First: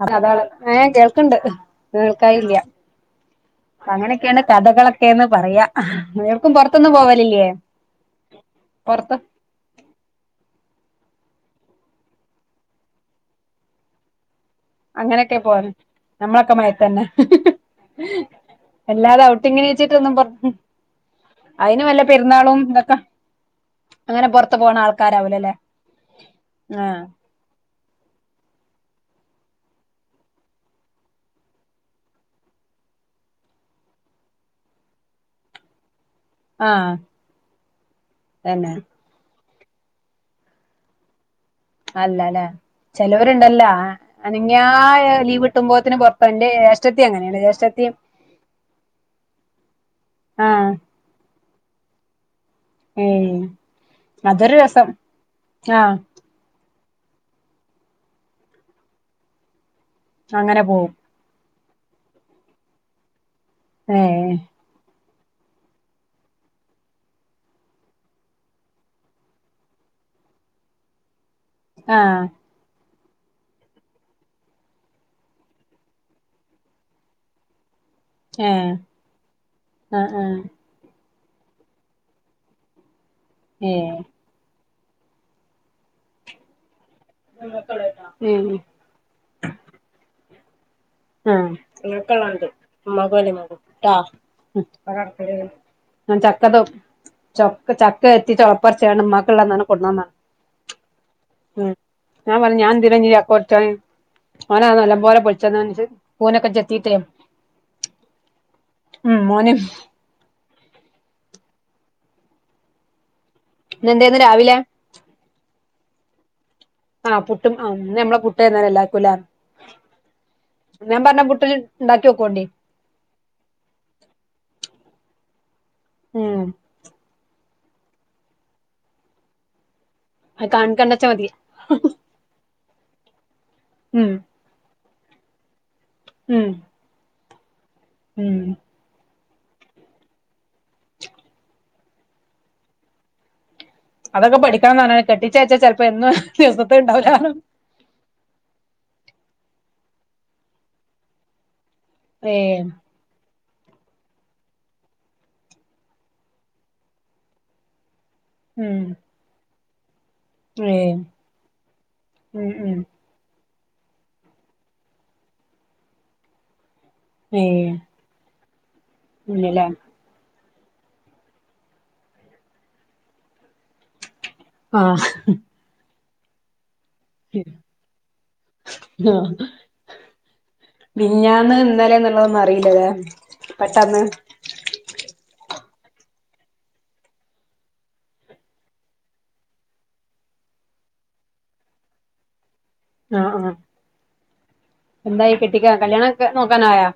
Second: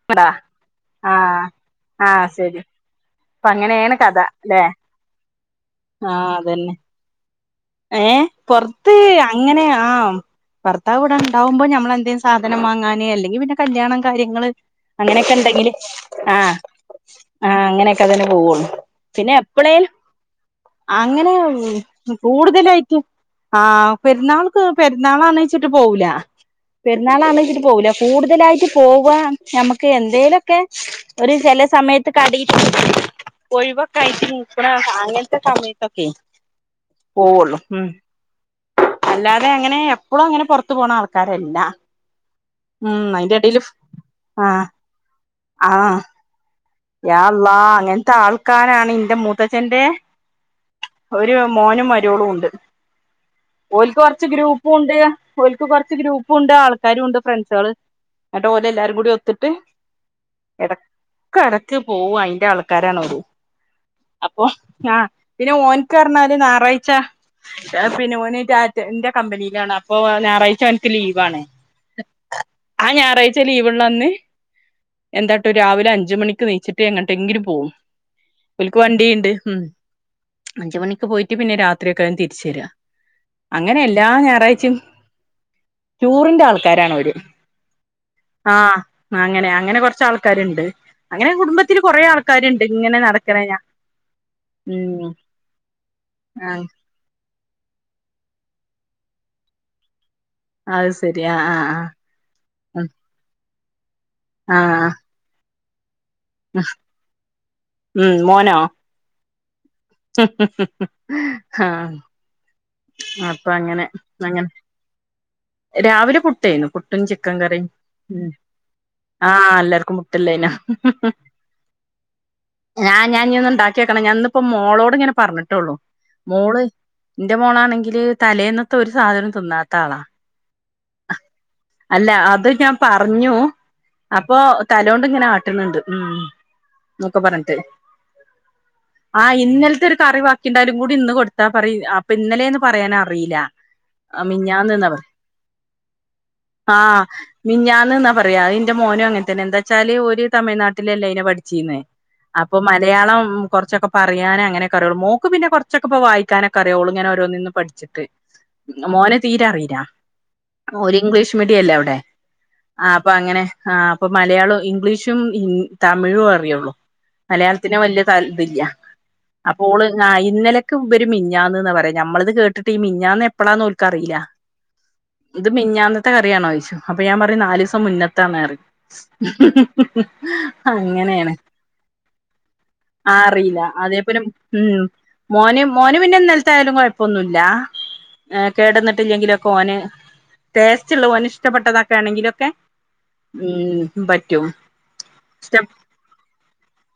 അ ടാ അതാണ് ഏ കേൾക്കണ്ട് ആഹ് ആഹ് കേൾക്കായില്ല ശരി അപ്പൊ അങ്ങനെയാണ് കഥ അങ്ങനെയൊക്കെയണ്ട് ല്ലെ കഥകളൊക്കെന്ന് പറയാ നിർക്കും പുറത്തൊന്നും പോവലില്ലേ ഏഹ് പൊറത്ത് പുറത്ത് അങ്ങനെയാം ഭർത്താവിടെ ഉണ്ടാവുമ്പോ നമ്മളെ എന്തേങ്കും സാധനം വാങ്ങാന് അല്ലെങ്കി പിന്നെ കല്യാണം കാര്യങ്ങള് അങ്ങനെയൊക്കെ ഉണ്ടെങ്കില് നമ്മളൊക്കെ ആഹ് മയത്തന്നെ ആഹ് അങ്ങനെയൊക്കെ അതിന് പോവുള്ളു എല്ലാതെ പിന്നെ എപ്പളേലും ഔട്ടിങ്ങിനിച്ചിട്ടൊന്നും പൊ അങ്ങനെ ഉം ഇതൊക്കെ കൂടുതലായിട്ട് ആഹ് അങ്ങനെ പുറത്ത് പെരുന്നാൾക്ക് പോണ ആൾക്കാരാവൂലല്ലേ പെരുന്നാളാന്നെച്ചിട്ട് പോവൂല ആഹ് പെരുന്നാളാണിച്ചിട്ട് പോവൂല കൂടുതലായിട്ട് പോക നമ്മക്ക് എന്തേലൊക്കെ ഒരു ചെല സമയത്ത് കടി പോയി വൊക്കെ [unintelligible] ക്കണ അങ്ങനത്തെ സാമത്തെക്കെ ആഹ് പോവുള്ളു ഉം തന്നെ അല്ലാതെ അങ്ങനെ എപ്പോഴും അങ്ങനെ പുറത്തു പോണ ആൾക്കാരല്ല അല്ല ലെ ഉം അയിന്റെ എടേല് ചിലൊരുണ്ടല്ലോ അനങ്ങിയാ ആഹ് ലീവ് കിട്ടുമ്പോത്തിന് ആഹ് പൊറത്തൊകും ഇൻ്റെ ഏഷ് യാ അള്ളാഹ് അങ്ങനത്തെ ആൾക്കാരാണ് ഇൻ്റെ മുത്തച്ഛൻ്റെ ആഹ് ഒരു മോനും മരുവോളും ഉണ്ട് ഏയ് ഓൽക്ക് കുറച്ച് അതൊരു ഗ്രൂപ്പു രസം ഉണ്ട് ഓൽക്ക് ആഹ് കുറച്ച് ഗ്രൂപ് പ്പു ഉണ്ട് ആൾക്കാരുണ്ട് ഫ്രണ്ട്സുകൾ ന്നിട്ട് ഒലെല്ലാരും കൂടി ഒത്തിട്ട് അങ്ങനെ പോവും ക്കെടക്ക് പോവും അയിന്റെ ആൾക്കാരാണൊര് ഏഹ് അപ്പൊ ആഹ് പിന്നെ ഓൻക്ക് പറഞ്ഞാല് ഞായറാഴ്ച ഷ പിന്നെ ഓന്ന് റ്റാറ്റ ന്റെ കമ്പനിയിലാണ് അപ്പൊ ഞായറാഴ്ച അവനിക്ക് ലീവാണ് അ ആഹ് അ ഞാറാഴ്ച്ച ലീവ്ള്ളന്ന് എന്താട്ടും രാവിലെ അ ഞ്ച് മണിക്ക് നീച്ച്ട്ട് എങ്ങട്ടെങ്കിലും പോവും ഏഹ് ഓല്ക്ക് വണ്ടി ഇണ്ട് ഉം ആഹ് ആഹ് അഞ്ച് മണിക്ക് പോയി റ്റ് പിന്നെ രാത്രിയൊക്കെവും തിരിച്ചര അങ്ങനെ ഏഹ് എല്ലാ ഞായറാഴ്‌ചയും ടൂറിന്റെ ആൾക്കാരാണ് ഓല് ഉം അങ്ങനെ അങ്ങനെ കൊറച്ചാൾക്കാര്ണ്ട് ഉം ഇങ്ങക്ക്ള്ളണ്ട് ഇങ്ങനെ ഉമ്മാക്കും നടക്കണ ഞാ വല്ലിമ്മാക്കും ട്ടോ ഉം ഞാൻ ആഹ് ചക്കതും ചൊക്ക ചക്ക എത്തി ചൊളപ്പറിച്ചാണ്ട് ഉമ്മാക്കള്ളണ്ടണ്ണം കൊട്ന്നന്നാ അഅ് സരി അ അ ആഹ് ഞാൻ പറഞ്ഞു ആഹ് ഉം ഞാനെന്തിനാഞ്ഞ് ചക്ക പറിച്ചാന് ഓനത് നല്ലം പോലെ പൊളിച്ചന്നാന്ച്ച് കൂനൊക്കെ ആഹ് ചെത്തീട്ടേ ഉം ഉം മോന് ഹും ഹും ഹും ആഹ് അപ്പ അങ്ങനെ ഇന്നെന്തേന്ന് അങ്ങനെ രാവിലെ രാവിലെ പുട്ടേന്നു പുട്ട് ആഹ് പുട്ടും ആഹ് ഇന്ന് ഞമ്മളെ പുട്ടേര്ന്നലേ എല്ലാര്ക്കുംലേ ആഹ് എല്ലാർക്കും പുട്ടില്ലേനോ ഞാൻ പറഞ്ഞ പുട്ട് ണ്ടാക്ക്യോക്കോണ്ടി ഞാ ഞാ ഞ്ഞിന്ന് ണ്ടാക്ക്യോക്കണം ഞാന്നിപ്പോ മോളോട്ങ്ങനെ പറഞ്ഞിട്ടൊള്ളൂ ഉം മോള് ന്റെ മോളാണെങ്കില് തലേന്നത്തെ ഒരു സാധനം തിന്നാത്ത ആളാ അത് കാൺ കണ്ടാച്ചാതി അല്ലാ അത് ഞാൻ പറഞ്ഞു ഉം അപ്പൊ തലോണ്ട്ങ്ങനെ ആട്ട്ണ്ണ്ട് ഉം ഉം ന്നൊക്കെ പറഞ്ഞിട്ട് ഉം ആഹ് ഇന്നലത്തെ ഒരു കറി ബാക്കിണ്ടായാലും കൂടി ഇന്ന് കൊടുത്താ പറിം അ അപ്പൊ ഇന്നലേന്ന് പറയാനറീല അതൊക്കെ പഠിക്കണന്നാണ് കെട്ടിച്ചയ്ച്ച ചെലപ്പോ എന്നും ദിവസത്തെ ആഹ് ഇണ്ടാവൂലാർഞ്ഞ് മിഞ്ഞാന്ന്ന്നാ പറ അഅ് അയിന്റെ മോനും അങ്ങനെ തന്നെ എന്താച്ചാല് ഓല് തമിഴ് നാട്ടിലല്ലേനു പഠിച്ചീന്നെ അപ്പൊ ഏഹ് മലയാളം കൊറച്ചൊക്കെ പറയാനങ്ങനെക്കറിയുള്ളു മോക്ക് പിന്നെ കൊറച്ചൊക്കെപ്പോ വായിക്കാനൊക്കെ അറിയ ഓള്ങ്ങനെ ഓരോന്ന്ന്ന് പഠിച്ചിട്ട് ഉം മോന് തീരെ അറീലാ ഏഹ് ഇംഗ്ലീഷ് മീഡിയല്ലേ അവടേ ഉം ഉം ആ പ്പൊ അങ്ങനെ ആ അപ്പൊ മലയാളും ഇംഗ്ലീഷും ഹിന് തമിഴോറിയൊള്ളൂ ഏഹ് മലയാളത്തിന് വല്ല്യേ താൽ ഇതില്ല അങ്ങനെല്ലേ അപ്പോള് ആഹ് ഇന്നലെക്ക് ഇബര് മിഞ്ഞാന്ന്ന്നാ പറയ ഞമ്മളത് കേട്ടിട്ട് ഈ മിഞ്ഞാന്ന് എപ്പളാന്ന് ഓൽക്കറീല ആഹ് ഇത് മിഞ്ഞാന്നത്തെ കറിയാണോയ്ച്ചും അപ്പൊ ഞാൻ പറയും നാലീസം മുന്നത്താണറിം ആഹ് അങ്ങനെയാണ് മിഞ്ഞാന്ന് ഇന്നലെന്നുള്ളതൊന്നും അറിയില്ലല്ലേ ആറീല പെട്ടെന്ന് അതേപോലെ ഉം മോന് മോന് പിന്നെ ഇന്നലത്തായാലും കൊയപ്പൊന്നുല്ലാ ഏ കേടന്നിട്ട്ല്ലെങ്കിലൊക്കെ ഓന് ടേസ്റ്റ്ള്ള ഓന് ഇഷ്ടപ്പെട്ടതക്കേണെങ്കിലൊക്കെ ആഹ് ആഹ് ഉം പറ്റും എന്തായി കെട്ടിക്ക കല്യാണൊക്കെ നോക്കാനായോ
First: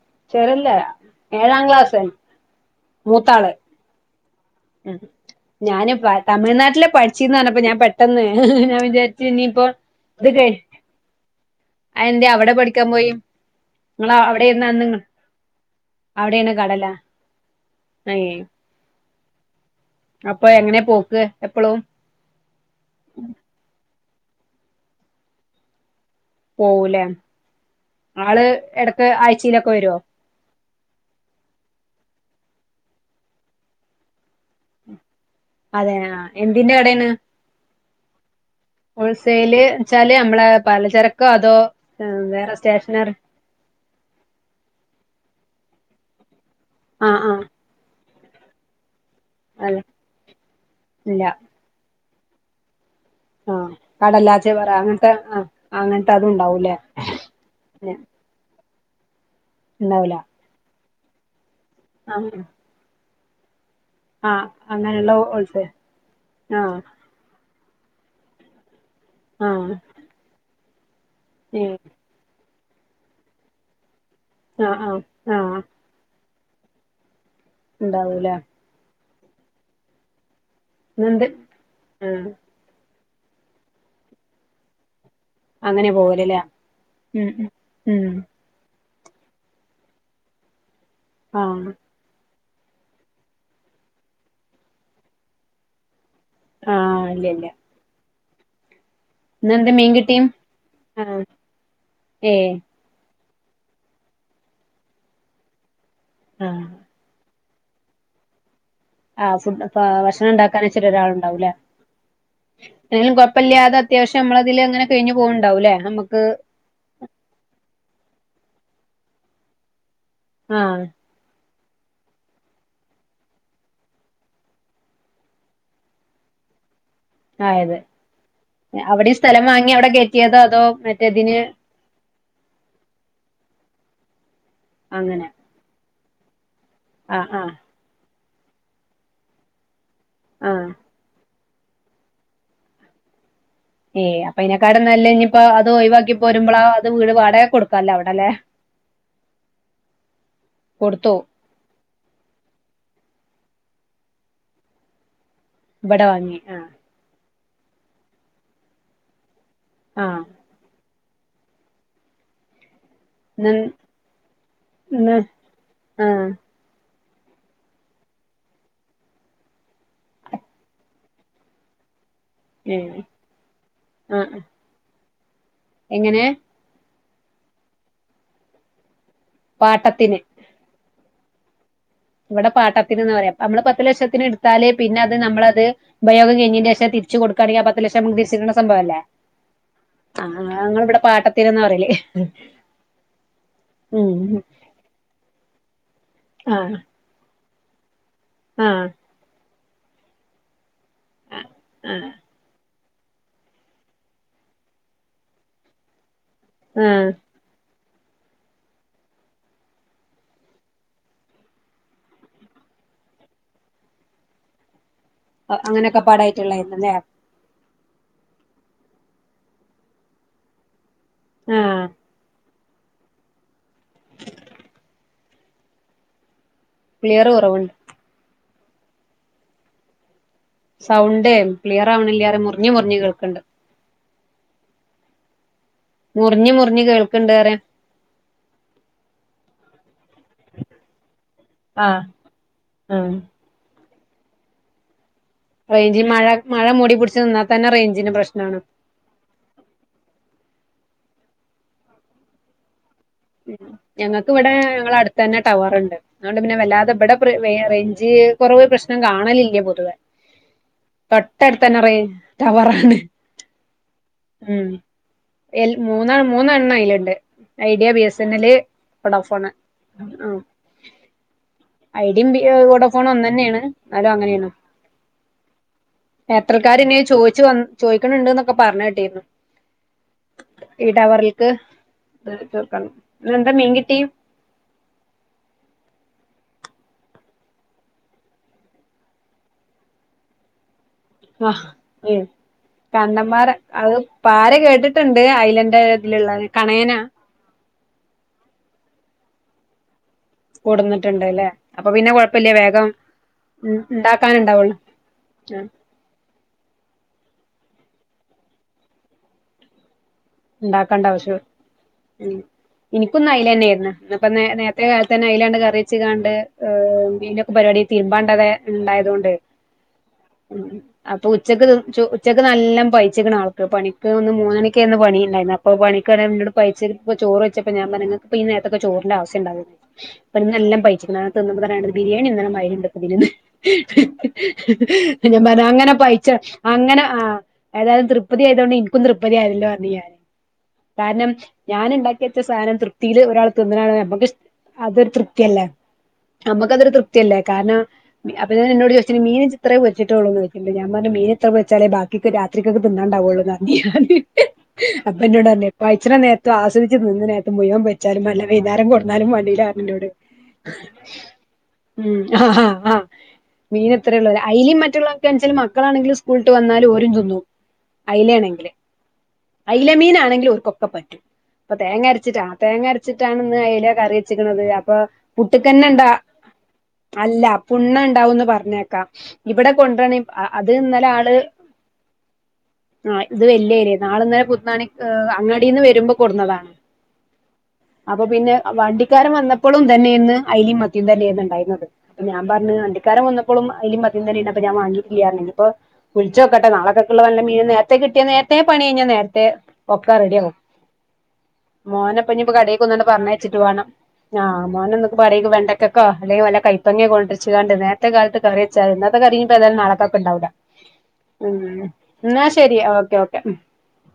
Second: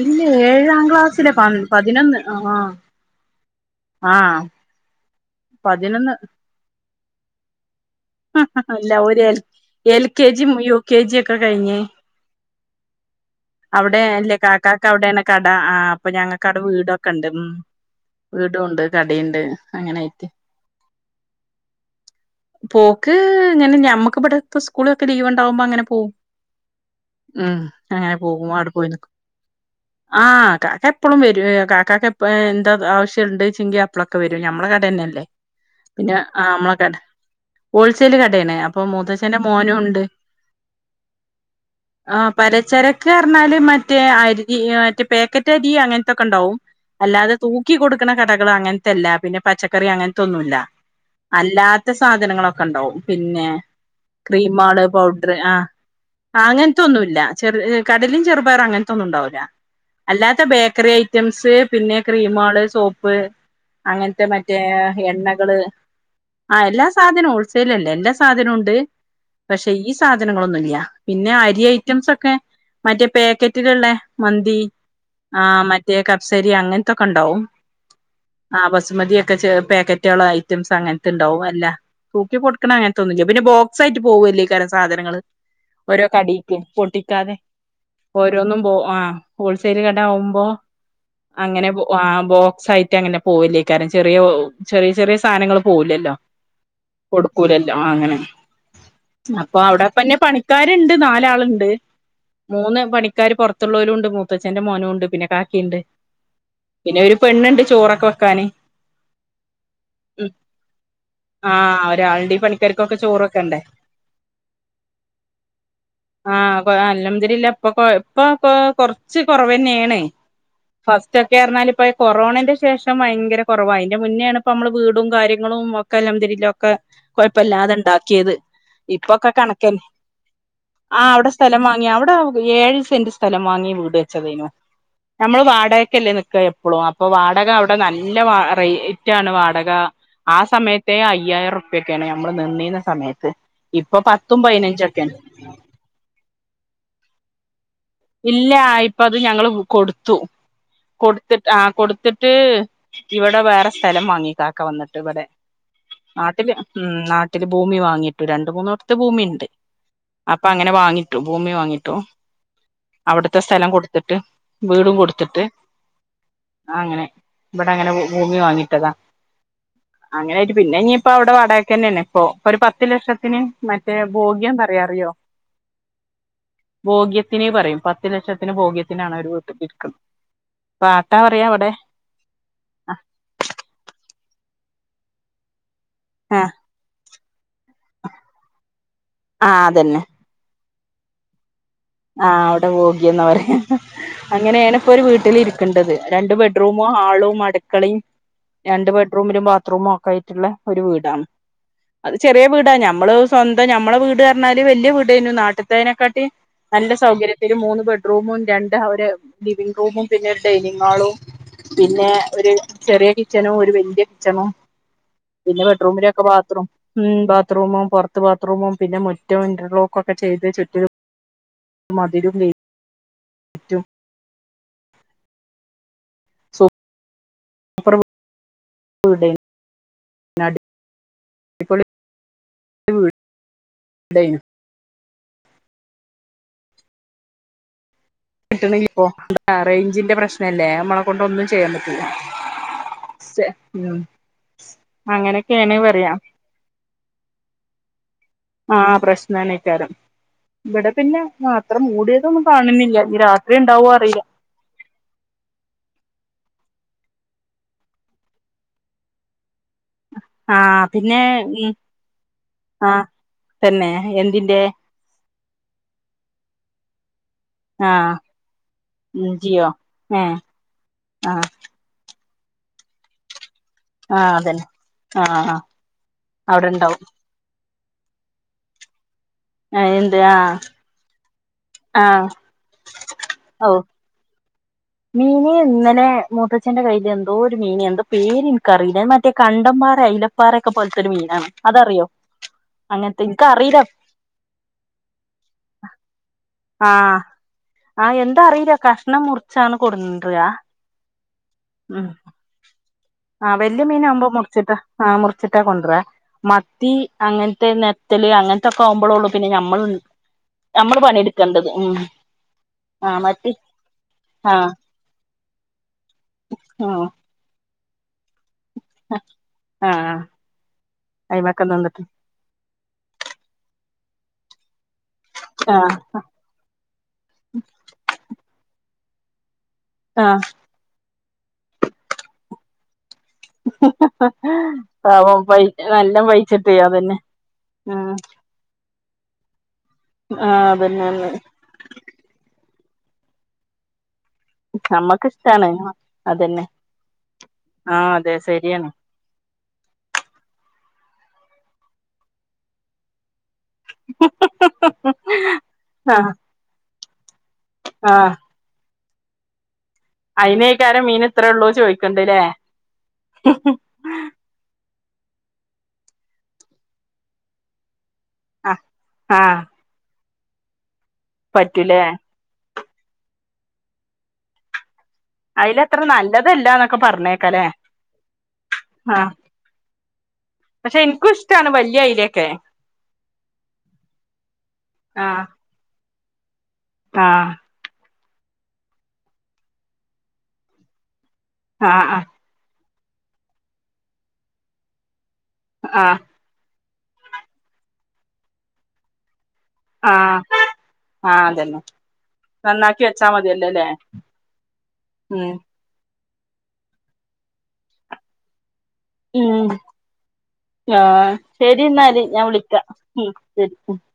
ഇല്ല ഏഴാം ക്ലാസ്സില് പ ക്ലാസ് പതിനൊന്ന് ആഹ് ആഹ് മൂത്താള് ആഹ്‌ ഉം ഞാന് പ തമിഴ്‌നാട്ടില് പഠിച്ചീര്ന്ന്റഞ്ഞപ്പോ ഞാൻ പെ പെട്ടെന്നേ ഞാൻ അല്ല ഒരു വിചാരിച്ച് എൽ ഇനിയിപ്പോ എൽ കെ ഇത് കേ ജിയും യു കെ ജി ഒക്കെ കഴിഞ്ഞ് അതെന്തേ അവടെ പഠി ക്കാൻ പോയി അവടേ നിങ്ങള് അല്ലേ അവിടെയിരുന്ന കാക്കാക്ക് അന്ന് അവടേണ് കട ആ അപ്പൊ അവിടെയാണ് ഞങ്ങക്കവടെ കടലാ വീടൊക്കെണ്ട് ഉം ഏഹ് വീടൂണ്ട് കടീണ്ട് അങ്ങനെയി പ്പൊ എങ്ങനെ പോക്ക് എപ്പളും പോക്ക് ഇങ്ങനെ ഞമ്മക്ക് വിടെ സ്കൂളിലൊക്കെ ലീവ് ഉണ്ടാവുമ്പോ അങ്ങനെ പോകും പോവൂല ഉം അങ്ങനെ ആള് എടക്ക് ആഴ്ചയിലൊക്കെ വരുവോ ആഹ് കാക്ക എപ്പോഴും വരും കാക്കക്ക്പ്പ എന്താ ആവശ്യംണ്ട്ച്ചെങ്കി അപ്പളൊക്കെ വരും നമ്മുടെ കടന്നെയല്ലേ അതെ പിന്നെ ആഹ് ആ എന്തിന്റെ അമ്മള കട കടയാണ് മൂത്തച്ഛൻറ്റെകടയാണ് മൂത്തച്ഛൻറ്റെ ഹോൾസെയില് മോനും ഉണ്ട് വെച്ചാല് നമ്മളെ പലചരക്കോ അതോ ഏഹ് വേറെ സ്റ്റേഷനറി മറ്റ അരി പാക്കറ്റ് അരി അങ്ങനൊക്കെ ഉണ്ടവും ആഹ് അല്ലാതെ ആഹ് തൂക്കികൊടുക്കുന്ന കടകൾ അങ്ങനത്തെല്ല പിന്നെ അതെ പച്ചക്കറി അങ്ങനത്തൊന്നുമില്ല ഇല്ല അല്ലാത്ത സാധ ജനങ്ങളൊക്കെ ഉണ്ടാവും പിന്നെ ആഹ് കടലാച്ചി ക്രീം പറ ആള് അങ്ങനത്തെ പൗഡർ ആഹ് ആ അങ്ങനത്തെ അതും ഉണ്ടാവൂല്ലേ അങ്ങനത്തെ ഒന്നുമില്ല പിന്നെ കടലും ചെറുപയർ അങ്ങനത്തെ ഒന്നുംണ്ടാവില്ല ഉണ്ടാവൂല അല്ലാത്ത ബേക്കറി ഐറ്റംസ് പിന്നെ ആഹ് ക്രീമാള് സോപ്പ് അങ്ങനത്തെ ആഹ് മറ്റേ അങ്ങനെയുള്ള എണ്ണകള് ഹോൾസെയിൽ ആ ആഹ് എല്ലാ സാധനം ഹോൾസെൽ അല്ലേ എല്ലാ സാധനം ഉണ്ട് പക്ഷെ ആഹ് ഈ സാധനങ്ങളൊന്നുംഇല്ല പിന്നെ അരിയ ഏഹ് ഐറ്റംസ്ക്കെ മറ്റേ പാക്കറ്റുകളുടെ മന്തി ആഹ് ആഹ് ആ ആഹ് മ ശരിയ അങ്ങനത്തൊക്കെ ഉണ്ടാവും ഉണ്ടാവൂല്ല ആ ബസുമതിയൊക്കെ ചെറിയ പാക്കറ്റകള് ഐറ്റംസ് അങ്ങനത്തെ ഇന്നെന്ത് ഉണ്ടാവും അല്ല ആഹ് തൂക്കികൊടുക്കുന്ന ക്കണ അങ്ങനെത്തതുന്നുമില്ല പിന്നെ ബോക്സായിട്ട് പോവല്ലേ ഈ സാധനങ്ങങ്ങള് അങ്ങനെ ഓരോ പോവലല്ലേ കടീക്ക് ഉം പൊട്ടിക്കാതെ ഉം ഉം ഓരോന്നും പോ ആ ഹോൾസെൽ കട ആവുമ്പോ അങ്ങനെ ആഹ് പോ ആ ബോക്സ് ആയിട്ട് അങ്ങനെ പോകല്ലേ കാര്യം ചെറിയ ചെറിയ ചെറിയ സാധനങ്ങൾ പോവല്ലില്ലല്ലോ ആഹ് ഇല്ല ഇല്ല കൊടുക്കൂല അല്ലേ ആ അങ്ങനെ അപ്പൊ ഇന്നെന്ത് മീൻ അവിടെപ്പിന്നെ കിട്ടി പണിക്കാരുണ്ട് ആഹ് നാലാളുണ്ട് ഏഹ് മൂന്ന് പണി ഇക്കാര് പുറത്തുള്ളവരുണ്ട് മൂത്തച്ഛന്റെ മോനുംഉണ്ട് പിന്നെ കാക്കയുണ്ട് ഹ പിന്നെ ഒരു പെണ്ണുണ്ട് ചോറൊക്കെ വെക്കാാന് ആഹ് ഫുഡ് ഭക്ഷണം ഉണ്ടാക്കാൻ വെച്ചിര ഒരാൾഉണ്ടാവൂല്ലേ ആഹ് ഒരാളുണ്ട് ഈ പണിക്കാർക്കൊക്കെ എന്നാലും ചോറ് വെക്കണ്ടേ കൊഴപ്പില്ലാതെ അത്യാവശ്യം നമ്മള് അതില് അങ്ങനെ കഴിഞ്ഞു പോവണ്ടാവൂല്ലേ നമുക്ക് അല്ലതിരില്ല [unintelligible] അപ്പൊ ഇപ്പൊ കൊ കൊറച്ച് കുറവ് തന്നെയാണ് ആഹ് ഫസ്റ്റ് ഒക്കെ ആരുന്നാൽ ഇപ്പോ കൊറോണന്റെ ശേഷം ഭയങ്കര കൊറവാ അതിന്റെ മുന്നേയാണ് ഇപ്പോ നമ്മള് വീടും കാര്യങ്ങളും കലംതിരിലൊക്കെ കൊഴപ്പല്ലാതെ ആയത് ഇണ്ടാക്കിയത് അവിടെയും ഇപ്പൊക്കെ സ്ഥലം വാങ്ങി കണക്കന്നെ അവിടെ കയറ്റിയതോ അതോ ആഹ് അവിടെ മറ്റേതിന് സ്ഥലം വാങ്ങി അവിടെ ഏഴ് സെന്റ് സ്ഥലം വാങ്ങി വീട് വെച്ചതന് അങ്ങനെ ഞമ്മള് വാടകക്കല്ലേ നിക്ക അപ്പൊ ആഹ് വാടക ആഹ് അവിടെ നല്ല റേറ്റ് ആണ് വാടക ആ ആഹ് സമയത്ത് അയ്യായിരം റുപ്യൊക്കെയാണ് നമ്മള് നിന്നി നാ സമയത്ത് ഇപ്പൊ പത്തും പതിനഞ്ചൊക്കെയാണ് അപ്പ അത് ഒഴിവാക്കി പോരുമ്പോൾ ആഹ് അത് വീട് വാടകയ്ക്ക് കൊടുക്കും ഇല്ല ഇപ്പ അത് ഞങ്ങള് കൊടുത്തു കൊടുത്തു കൊടുത്തിട്ട് ആഹ് കൊടുത്തിട്ട് ഇവിടെ വേറെ സ്ഥലം വാങ്ങി കാക്ക വന്നിട്ട് ഇവിടെ ഇവിടെ വാങ്ങി നാട്ടില് ആഹ് ഉമ് നാട്ടില് ഭൂമി വാങ്ങിട്ടു രണ്ട് മൂന്ന് എടുത്ത് ഭൂമിയുണ്ട് ആഹ് അപ്പം അങ്ങനെ വാങ്ങിട്ടോ ഭൂമി വാങ്ങിയിട്ടോ അവിടുത്തെ ന്ന് സ്ഥലം കൊടുത്തിട്ട് വീടും ന്ന് കൊടുത്തിട്ട് ആഹ് അങ്ങനെ ഇവിടെ അങ്ങനെ ഭൂമി വാങ്ങിട്ടതാ അങ്ങനെയായിട്ട് പിന്നെ ഇനിയിപ്പൊ അവിടെ വാടകക്ക് തന്നെ അപ്പൊ ഒരു പത്ത് ഏഹ് ലക്ഷത്തിന് മറ്റേ ആഹ് ഭോഗിയം പറയാ അറിയോ എങ്ങനെ ഭോഗ്യത്തിനെ പറയും പത്ത് ലക്ഷത്തിന് ഭോഗ്യത്തിനാണ് അവര് വീട്ട് വിൽക്കുന്നത് പാട്ടത്തിന് പാട്ടാ പറയാ അവിടെ ഇവിടെ പാട്ടത്തിനെന്ന് പറയാ നമ്മള് പത്ത് ലക്ഷത്തിന് എടുത്താല് പിന്നെ അത് നമ്മളത് ഉപയോഗം ആ കഴിഞ്ഞിന്റെ ശേഷം ച്ച് കൊടുക്കുകയാണെങ്കിൽ പത്ത് ലക്ഷം തിരിച്ചു കിട്ടുന്ന സംഭവ അല്ലേ ആ അതന്നെ ആഹ് ഞങ്ങള് ഇവിടെ പാട്ടീത്തിലെന്ന് പറയല് ആഹ് അവിടെ വോഗിന്ന് പറയാ ഉം അങ്ങനെണ് ഇപ്പോ ഒരു വീട്ടിലിരിക്ക കണ്ടത് രണ്ട് ആഹ് ബെഡ്റൂമും ഹാളും അടുക്കളയും ആഹ് രണ്ട് ബെഡ്റൂമിലും ബാത്റൂമും ഒക്കെ ആയ് ഒരു വീടാണ് ആഹ് അത് ചെറിയ വീട നമ്മള് സ്വന്തം ഞമ്മളെ വീട് പറഞ്ഞാല് വല്യ വീടായിന്നു നാട്ടത്തേതിനെക്കാട്ടി നല്ല ആഹ് സൗകര്യം ഒരു മൂന്ന് ബെഡ്റൂ മും രണ്ട് അവര് ലിവിംഗ് റൂമും പിന്നെ ഒരു ഡൈനിങ് ഹാളും പിന്നെ ഒരു ചെറിയ കിച്ചണു ഒരു വല്ല്യ കിച്ചണു പിന്നെ അങ്ങനെയൊക്കെ ബെഡ്റൂലൊക്കെ ബാത്റൂം പാടായിട്ടുള്ളായിരുന്നല്ലേ ബാത്റൂമും പുറത്ത് ബാത്റൂമും പിന്നെ മുറ്റ ഇന്റർലോക്കെ ചെയ്ത് ചുറ്റിലും ആഹ് മതിലും ഗൈറ്റും സൂപ് ക്ളിയറ് കുറവണ്ട് കുറവ് നട് സൗണ്ടേ ക്ലിയർ ആവണില്ല പറയ് മുറിഞ് മുറിഞ്ഞ് കേൾക്കണ്ട് [unintelligible] മുറിഞ് മുറിഞ് കേൾക്കണ്ട് പറയാ കിട്ടണല്ലേ റേഞ്ചിന്റെ പ്രശ്നല്ലേ നമ്മളെ കൊണ്ട ഒന്നും ചെയ്യാൻ ആഹ് പറ്റില്ല ആഹ് അങ്ങനെ റേഞ്ചിൽ മഴ മഴ മൂടി പിടിച്ച് നിന്നാൽ തന്നെ റേഞ്ചിന് പ്രശ്നാണ് ആഹ് പ്രശ്നക്കാരം ഇവിടെ പിന്നെ മാത്രം മൂടിയതൊന്നും കാണുന്നില്ല ഇനി രാത്രി ഉണ്ടാവോ അറിയില്ല ഞങ്ങക്ക് ഇവിടെ ഞങ്ങള അടു തന്നെ ടവർ ഉണ്ട് അതുകൊണ്ട് പിന്നെ വല്ലാതെ എവിടെ റേഞ്ച് കുറവ് പ്രശ്നം കാണലില്ലേ പൊതുവെ ആ പിന്നെ ഉം തൊട്ടടുത്തന്നെ റെ ആ ടവറാണ് തന്നെ എന്തിന്റെ ഉം മൂന്ന മൂന്നെണ്ണം അയിലുണ്ട് ഐഡിയ ആ ബി എസ് അയൽ ഉം വൊഡാഫോണ് ജിയോ ഏ ആ ഐഡിയും വഡോഫോൺ ഒന്ന് തന്നെയാണ് അതോ ആ അങ്ങനെയാണ് അതന്നെ ആ ആ ഏട്രൽ അവിടെ കാര് ഇനി ഇണ്ടാവും ചോ ചോദിക്കണുന്നുണ്ട് എന്നൊക്കെ പറഞ്ഞു കേട്ടിരുന്നു എന്ത് ആഹ് ഈടവറൽക്ക് ത്തീർക്കണം ഇന്ന് എന്താ ഓ മീൻകിട്ടി മീന് ഇന്നലെ മൂത്തച്ഛറെ കയ്യിൽ എന്തോ ഒരു മീന എന്തോ പേര് നിക്കറിയില്ല മറ്റേ കണ്ടന്മാർായില്ല പാരക്കെ പോലത്തെൊരു മീനാണ് അതറിയോ അങ്ങനത്തെ കണ്ടന്മാര് എനിക്കറിയില്ല അത് പാര കേട്ടിട്ടുണ്ട് ഐലൻഡ് ഇതിലുള്ളത് കണയനാ ആഹ് ആഹ് എന്ത അറില കഷ്ണമൂർ മുറിച്ചാണ് കൊണ്ടരാ കൊടുന്നിട്ടുണ്ട് ല്ലേ അപ്പൊ പിന്നെ കുഴപ്പില്ല വേഗം ആഹ് ഉം വല്യ മീന ആകുമ്പോ മുറിച്ചിട്ട ഉണ്ടാക്കാനുണ്ടാവുള്ളു ആഹ് ആ മുറിച്ചിട്ടാ കൊണ്ടരാ മത്തി അങ്ങനത്തെ നെത്തല് അങ്ങനത്തെൊക്കെ ആവുമ്പോളൊള്ളു പിന്നെ ഞമ്മള് നമ്മള് ഉണ്ടാക്കണ്ട ആവശ്യം പണിയെടുക്കേണ്ടത് ഉം ആഹ് എനിക്കൊന്ന മത്തി അയിലന്നെയായിരുന്നു ന്ന്പ്പ ആഹ് നേരത്തെ കാലത്തന്നെ അയിലാണ്ട് കറിയിച്ച് കാണ്ട് ഉം ഇലൊക്കെ പരിപാടി തീരുമ്പാണ്ടതെ ണ്ടായതൊണ്ട് ആഹ് ഉ അപ്പൊ അയിമക്കെ ഉച്ചക്ക് ചോ നിന്നിട്ട് ഉച്ചയ്ക്ക് നല്ല പയിച്ക്കണ ആൾക്ക് പണിക്ക് ന്ന് മൂന്നണിക്കന്ന് പണിയിണ്ടായിരുന്നു അപ്പോ ആഹ് പണി ക്കേറാ ഇന്നോട് പൈച്ച പ്പ ചോറോയ്ച്ചപ്പോ ഞാൻപറഞ് ഇങ്ങക്ക് പ്പോ ഇ നേരത്തെക്കെ ചോറിന്റെ ആവശ്യംണ്ട ആഹ് ഇന്ന് ന്നെല്ലാം പൈച്ച് കണ് തിന്ന്മ്പ തന്നെബിരിയാണി തിന്ന്ണ്മാതിരിണ്ട് [unintelligible] അ ഞാൻ പാവം പറഞ്ഞ പൈ അങ്ങനെ നല്ലോം പൈച്ച പൈച്ചിട്ടേ അങ്ങനെ അതന്നെ ആഹ് ഏതായാലും ഉം തൃപ പതിയതോണ്ട് ഇനക്കും ത്രപതിയല്ലോ പറഞ്ഞ് ആഹ് കാരണം അതന്നെന്നെ ഞാൻ ഉണ്ടാക്കി വെച്ച സാധനം തൃപ്തിയിയില് ഒരാൾ തിന്നാണ് കാണമ്പോ നമുക്ക് അതൊരു നമ്മക്ക് തൃപ്തിയല്ലേ ഇഷ്ടാണ് അതന്നെ നമ്മക്ക് അതൊരു തൃപ്തിയല്ലേ കാരണം ആഹ് അതെ അപ്പൊന്നെ ശരിയാണ് ന്നോട് ചോയിച് മീന് ജ് ഇത്രെ പൊരിട്ടുള്ളൂന്നോയ്ച്ണ്ട് ഞാൻ പറഞ്ഞ് മീന് ത്ര പൊര്ച്ചാലേ ബാക്കിക്ക് രാത്രികക്ക് തിണ്ടാവുകുള്ളൂന്നറിഞ് അപ്പന്നോട് പറഞ്ഞെ പയ്ച്ണ ആഹ് നേർത്തും ആസ്വദിച് തിന്ന്ണ നേരത്തും മുഴുവൻ പൊര്ച്ചാലും ആഹ് മണ്ടില്ല വെയ്ന്നാരം കൊടുന്നാലും മാണ്ടിലാന്നർഞ്ഞ് ന്നോട് അയ്നേക്കാരം മീൻ ഇത്രൊള്ളൂ ചോയ്ക്കണ്ടല്ലേ അയ്ലിം മറ്റുള്ളൊക്കേണ്ച്ചാൽ മക്കളാണെങ്കില് സ്കൂള്ട്ട് വന്നാല് ഓരും തിന്നും അയ്ലേണെങ്കി ആഹ് ആഹ് അയലമീനാണെങ്കില് ഓർക്കൊക്കെ പറ്റും പ്പൊ പറ്റൂലേ തേങ്ങ അരച്ചിട്ട് തേങ്ങ അരച്ചിട്ടാണ് ഇന്ന് അയല കറി വച്ചിക്ക്ണത് അപ്പൊ അയിലത്ര പുട്ടിക്കന്നെന്താ നല്ലതല്ലാന്നൊക്കെ അല്ല പറഞ്ഞേക്കാലേ പുണ്ണ് ഉണ്ടാവുന്ന് പറഞ്ഞേക്ക ആഹ് ഇവിടെ കൊണ്ടരാണെ അത് പക്ഷെ ഇന്നലെ ഇൻക്കും ആള് ഇഷ്ടാണ് വല്യ അയിലൊക്കെ ആഹ് ഇത് വല്യ അയ്ലെ നാളെ ഇന്നലെ പുത്താണി ആഹ് അങ്ങാടീന്ന് വരുമ്പോ കൊടന്നതാണ് ആഹ് അപ്പൊ പിന്നെ വണ്ടിക്കാരൻ വന്നപ്പളും ഇതന്നെയെന്ന് അയ്ലിം മത്തിം തന്നെയേന്ന് ണ്ടായിരുന്നത് ആഹ് ആഹ് ഞാൻ പറഞ്ഞ് വണ്ടിക്കാരൻ വന്നപ്പളും അയലിം മത്തിം തന്നെ ഉണ്ട് ഞാന് വാങ്ങീട്ടില്ലാർഞ് ആഹ് വിളിച്ചോക്കട്ടെ നാളകക്ക് ള്ള വല്ല മീനും നേരത്തെ കിട്ടിയാ നേരത്തെ പണി കഴിഞ്ഞ നേരത്തെ ഒക്കെ റെഡി ആഹ് ആകും ആഹ് അതന്നെ മോനെപ്പം ഞ്പ്പം കടേക്ക് നന്നാക്കി ഒന്നട് വെച്ചാ പറഞ്ഞേച്ചിട്ട് മതിയല്ലോല്ലേ വേണം ആഹ് മോനെ എന്നക്ക് കടേക്ക് ഉം വേണ്ട തക്കോ അല്ലെ വല്ല കൈപ്പങ്ങേ കൊണ്ടര്ച്കാണ്ട് നേർത്തെ കാലത്ത് കറീയേച്ചാല് ന്ന ന്ന് കറിഞ്ഞ്പ്പോ ഉം ഏതായാലും നാളക്കൊക്കെ ഉണ്ടാവൂല ആഹ് ഉം ശരി എന്നാല് ഞാൻ എന്ന ശരി വിളിക്കാം ഓക്കെ ഓക്കെ ശരി ഉം